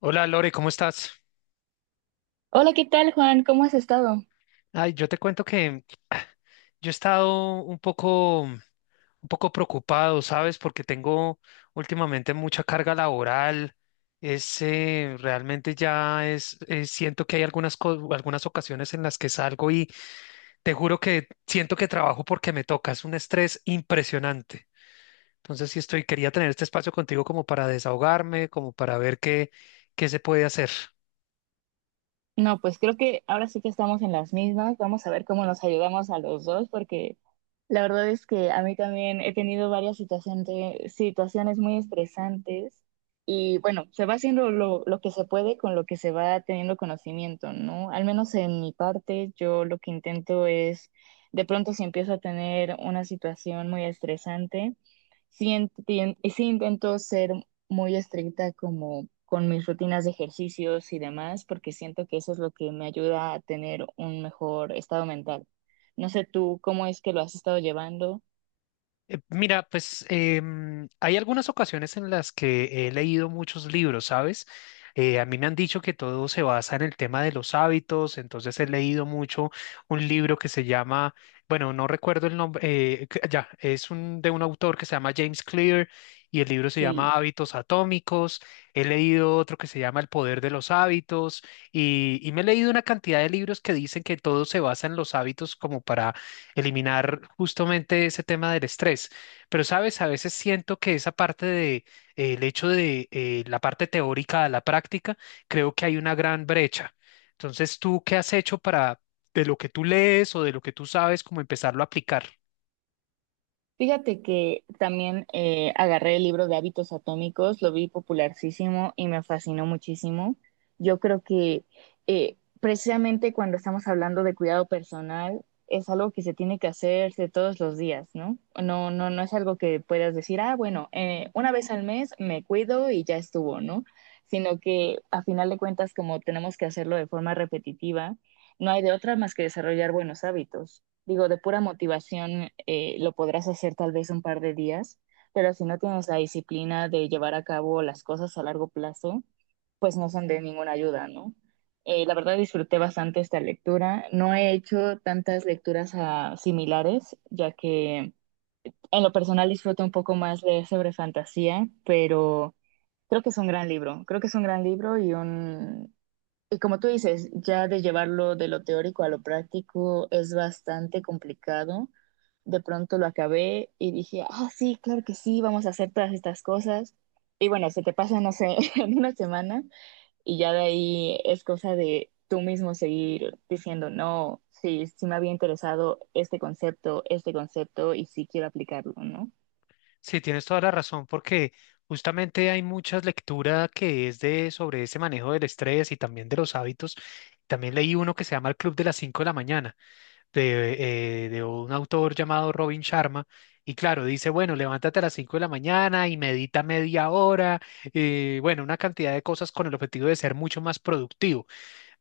Hola Lore, ¿cómo estás? Hola, ¿qué tal, Juan? ¿Cómo has estado? Ay, yo te cuento que yo he estado un poco preocupado, ¿sabes? Porque tengo últimamente mucha carga laboral. Realmente ya siento que hay algunas ocasiones en las que salgo y te juro que siento que trabajo porque me toca. Es un estrés impresionante. Entonces, sí estoy, quería tener este espacio contigo como para desahogarme, como para ver qué se puede hacer. No, pues creo que ahora sí que estamos en las mismas. Vamos a ver cómo nos ayudamos a los dos, porque la verdad es que a mí también he tenido varias situaciones, situaciones muy estresantes y bueno, se va haciendo lo que se puede con lo que se va teniendo conocimiento, ¿no? Al menos en mi parte, yo lo que intento es, de pronto si empiezo a tener una situación muy estresante. Sí, sí intento ser muy estricta como con mis rutinas de ejercicios y demás, porque siento que eso es lo que me ayuda a tener un mejor estado mental. No sé tú cómo es que lo has estado llevando, Mira, hay algunas ocasiones en las que he leído muchos libros, ¿sabes? A mí me han dicho que todo se basa en el tema de los hábitos, entonces he leído mucho un libro que se llama, bueno, no recuerdo el nombre, ya, es un, de un autor que se llama James Clear y el libro se llama sí. Hábitos Atómicos, he leído otro que se llama El Poder de los Hábitos y me he leído una cantidad de libros que dicen que todo se basa en los hábitos como para eliminar justamente ese tema del estrés. Pero, sabes, a veces siento que esa parte de el hecho de la parte teórica a la práctica, creo que hay una gran brecha. Entonces, ¿tú qué has hecho para de lo que tú lees o de lo que tú sabes, como empezarlo a aplicar? Fíjate que también agarré el libro de hábitos atómicos, lo vi popularísimo y me fascinó muchísimo. Yo creo que precisamente cuando estamos hablando de cuidado personal, es algo que se tiene que hacer de todos los días, ¿no? No, no, no es algo que puedas decir, ah, bueno, una vez al mes me cuido y ya estuvo, ¿no? Sino que a final de cuentas, como tenemos que hacerlo de forma repetitiva, no hay de otra más que desarrollar buenos hábitos. Digo, de pura motivación lo podrás hacer tal vez un par de días, pero si no tienes la disciplina de llevar a cabo las cosas a largo plazo, pues no son de ninguna ayuda, ¿no? La verdad disfruté bastante esta lectura. No he hecho tantas lecturas similares, ya que en lo personal disfruto un poco más leer sobre fantasía, pero creo que es un gran libro. Creo que es un gran libro y como tú dices, ya de llevarlo de lo teórico a lo práctico es bastante complicado. De pronto lo acabé y dije, ah, sí, claro que sí, vamos a hacer todas estas cosas. Y bueno, se te pasa, no sé, en una semana y ya de ahí es cosa de tú mismo seguir diciendo, no, sí, sí me había interesado este concepto y sí quiero aplicarlo, ¿no? Sí, tienes toda la razón, porque justamente hay muchas lecturas que es de sobre ese manejo del estrés y también de los hábitos. También leí uno que se llama El Club de las cinco de la mañana de un autor llamado Robin Sharma. Y claro, dice, bueno, levántate a las 5 de la mañana y medita media hora, bueno, una cantidad de cosas con el objetivo de ser mucho más productivo.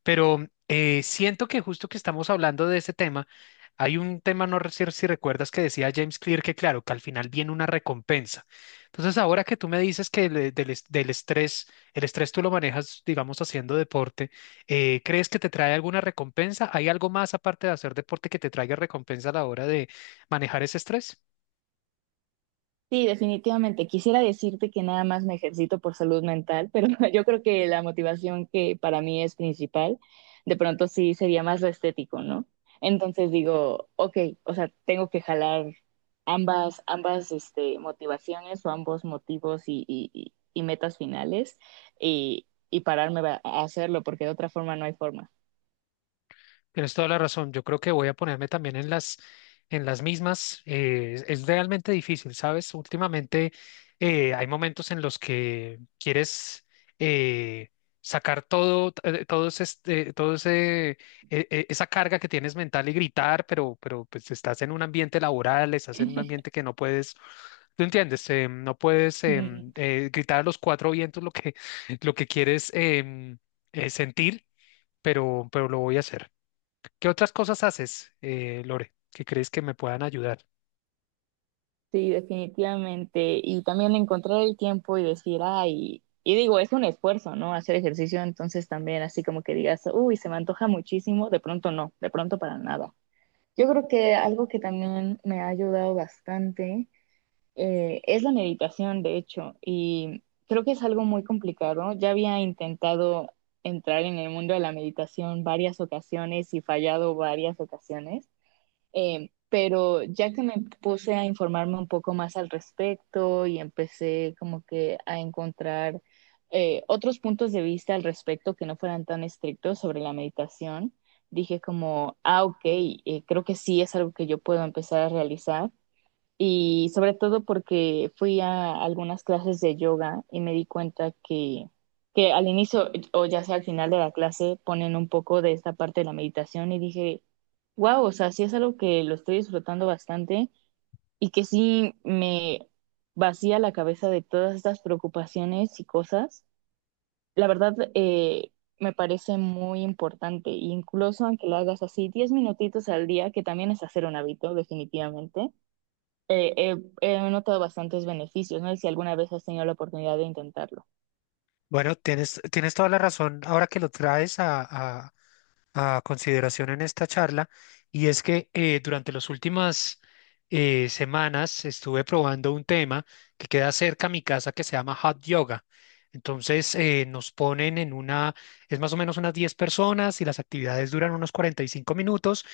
Pero siento que justo que estamos hablando de ese tema, hay un tema, no sé si recuerdas que decía James Clear que claro, que al final viene una recompensa. Entonces, ahora que tú me dices que le- del, es- del estrés, el estrés tú lo manejas, digamos, haciendo deporte, ¿crees que te trae alguna recompensa? ¿Hay algo más aparte de hacer deporte que te traiga recompensa a la hora de manejar ese estrés? Sí, definitivamente. Quisiera decirte que nada más me ejercito por salud mental, pero yo creo que la motivación que para mí es principal, de pronto sí sería más lo estético, ¿no? Entonces digo, ok, o sea, tengo que jalar ambas, este, motivaciones o ambos motivos y metas finales y pararme a hacerlo, porque de otra forma no hay forma. Tienes toda la razón. Yo creo que voy a ponerme también en las mismas. Es realmente difícil, ¿sabes? Últimamente hay momentos en los que quieres eh, sacar todo esa carga que tienes mental y gritar, pero pues estás en un ambiente laboral, estás en un ambiente que no puedes ¿Tú entiendes? No puedes Mm. Gritar a los cuatro vientos lo que, lo que quieres sentir, pero lo voy a hacer. ¿Qué otras cosas haces, Lore, que crees que me puedan ayudar? Sí, definitivamente. Y también encontrar el tiempo y decir, ay, y digo, es un esfuerzo, ¿no? Hacer ejercicio, entonces también así como que digas, uy, se me antoja muchísimo, de pronto no, de pronto para nada. Yo creo que algo que también me ha ayudado bastante es la meditación, de hecho, y creo que es algo muy complicado. Ya había intentado entrar en el mundo de la meditación varias ocasiones y fallado varias ocasiones. Pero ya que me puse a informarme un poco más al respecto y empecé como que a encontrar otros puntos de vista al respecto que no fueran tan estrictos sobre la meditación, dije como, ah, ok, creo que sí es algo que yo puedo empezar a realizar y sobre todo porque fui a algunas clases de yoga y me di cuenta que al inicio o ya sea al final de la clase ponen un poco de esta parte de la meditación y dije, wow, o sea, sí es algo que lo estoy disfrutando bastante y que sí me vacía la cabeza de todas estas preocupaciones y cosas. La verdad, me parece muy importante, incluso aunque lo hagas así 10 minutitos al día, que también es hacer un hábito, definitivamente eh, he he notado bastantes beneficios, ¿no? Y si alguna vez has tenido la oportunidad de intentarlo. Bueno, tienes toda la razón ahora que lo traes a- a consideración en esta charla, y es que durante las últimas semanas estuve probando un tema que queda cerca a mi casa que se llama Hot Yoga. Entonces nos ponen en una, es más o menos unas 10 personas y las actividades duran unos 45 minutos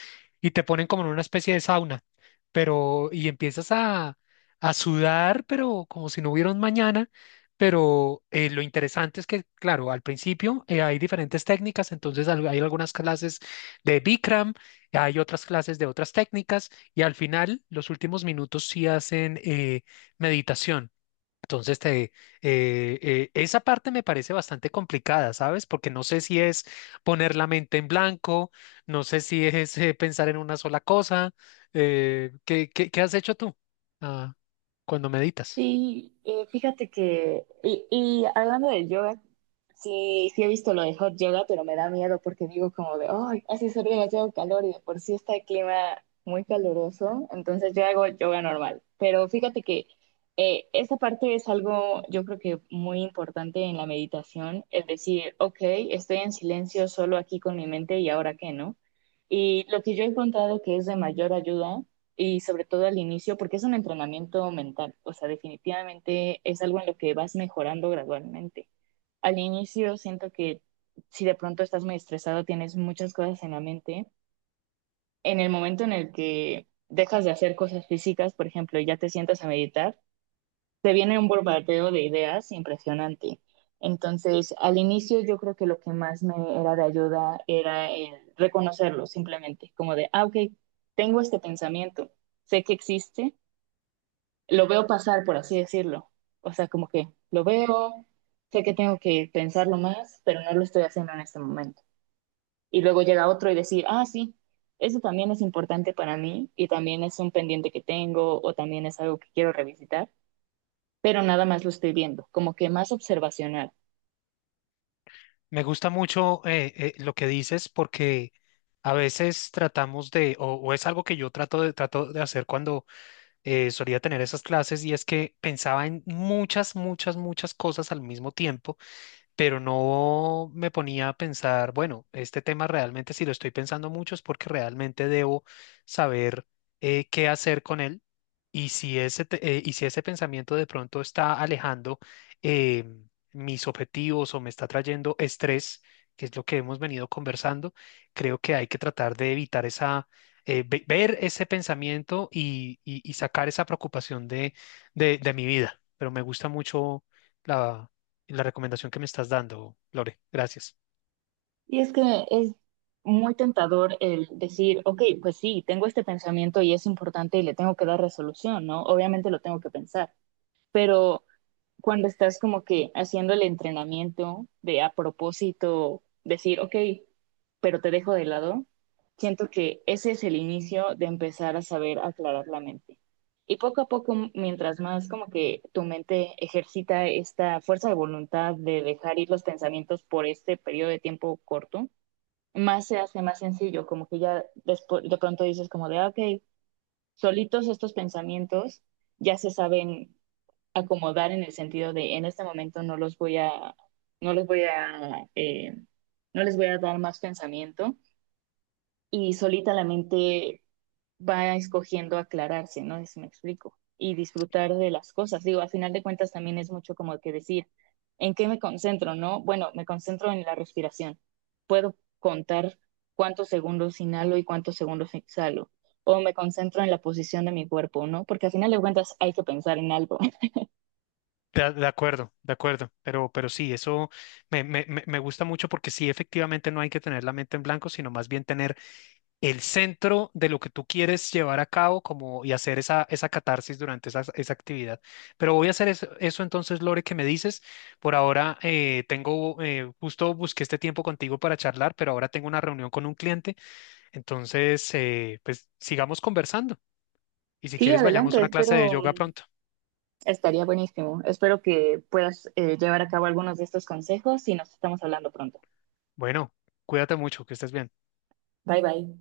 y te ponen como en una especie de sauna, pero y empiezas a sudar, pero como si no hubiera un mañana. Pero lo interesante es que, claro, al principio hay diferentes técnicas, entonces al- hay algunas clases de Bikram, hay otras clases de otras técnicas y al final, los últimos minutos sí hacen meditación. Entonces, esa parte me parece bastante complicada, ¿sabes? Porque no sé si es poner la mente en blanco, no sé si es pensar en una sola cosa. ¿Qué has hecho tú ah, cuando meditas? Sí, fíjate y hablando del yoga, sí, sí he visto lo de hot yoga, pero me da miedo porque digo como de, ay, hace ser demasiado calor y de por sí está el clima muy caluroso, entonces yo hago yoga normal. Pero fíjate que esa parte es algo, yo creo que muy importante en la meditación, es decir, ok, estoy en silencio solo aquí con mi mente y ahora qué, ¿no? Y lo que yo he encontrado que es de mayor ayuda y sobre todo al inicio, porque es un entrenamiento mental, o sea, definitivamente es algo en lo que vas mejorando gradualmente. Al inicio siento que si de pronto estás muy estresado, tienes muchas cosas en la mente, en el momento en el que dejas de hacer cosas físicas, por ejemplo, y ya te sientas a meditar, te viene un bombardeo de ideas impresionante. Entonces, al inicio yo creo que lo que más me era de ayuda era el reconocerlo simplemente, como de, ah, ok, tengo este pensamiento, sé que existe, lo veo pasar, por así decirlo. O sea, como que lo veo, sé que tengo que pensarlo más, pero no lo estoy haciendo en este momento. Y luego llega otro y decir, ah, sí, eso también es importante para mí y también es un pendiente que tengo o también es algo que quiero revisitar, pero nada más lo estoy viendo, como que más observacional. Me gusta mucho lo que dices porque a veces tratamos de, o es algo que yo trato trato de hacer cuando solía tener esas clases y es que pensaba en muchas cosas al mismo tiempo, pero no me ponía a pensar, bueno, este tema realmente si lo estoy pensando mucho es porque realmente debo saber qué hacer con él. Y si ese pensamiento de pronto está alejando eh, mis objetivos o me está trayendo estrés, que es lo que hemos venido conversando, creo que hay que tratar de evitar esa... ver ese pensamiento y sacar esa preocupación de mi vida. Pero me gusta mucho la recomendación que me estás dando, Lore. Gracias. Y es que es muy tentador el decir, ok, pues sí, tengo este pensamiento y es importante y le tengo que dar resolución, ¿no? Obviamente lo tengo que pensar, pero cuando estás como que haciendo el entrenamiento de a propósito decir, ok, pero te dejo de lado, siento que ese es el inicio de empezar a saber aclarar la mente. Y poco a poco, mientras más como que tu mente ejercita esta fuerza de voluntad de dejar ir los pensamientos por este periodo de tiempo corto, más se hace más sencillo, como que ya de pronto dices como de, ah, ok, solitos estos pensamientos ya se saben acomodar en el sentido de en este momento no los voy a, no les voy a, no les voy a dar más pensamiento y solita la mente va escogiendo aclararse, ¿no? Es me explico. Y disfrutar de las cosas. Digo, a final de cuentas también es mucho como que decir, ¿en qué me concentro, no? Bueno, me concentro en la respiración. Puedo contar cuántos segundos inhalo y cuántos segundos exhalo. O me concentro en la posición de mi cuerpo, ¿no? Porque a final de cuentas hay que pensar en algo. De acuerdo, de acuerdo. Pero sí, eso me gusta mucho porque sí, efectivamente no hay que tener la mente en blanco, sino más bien tener el centro de lo que tú quieres llevar a cabo como, y hacer esa catarsis durante esa actividad. Pero voy a hacer eso entonces, Lore, que me dices. Por ahora justo busqué este tiempo contigo para charlar, pero ahora tengo una reunión con un cliente. Entonces, pues sigamos conversando. Y si Sí, quieres, vayamos a adelante, una clase espero, de yoga mm, pronto. estaría buenísimo. Espero que puedas llevar a cabo algunos de estos consejos y nos estamos hablando pronto. Bueno, cuídate mucho, que estés bien. Bye bye.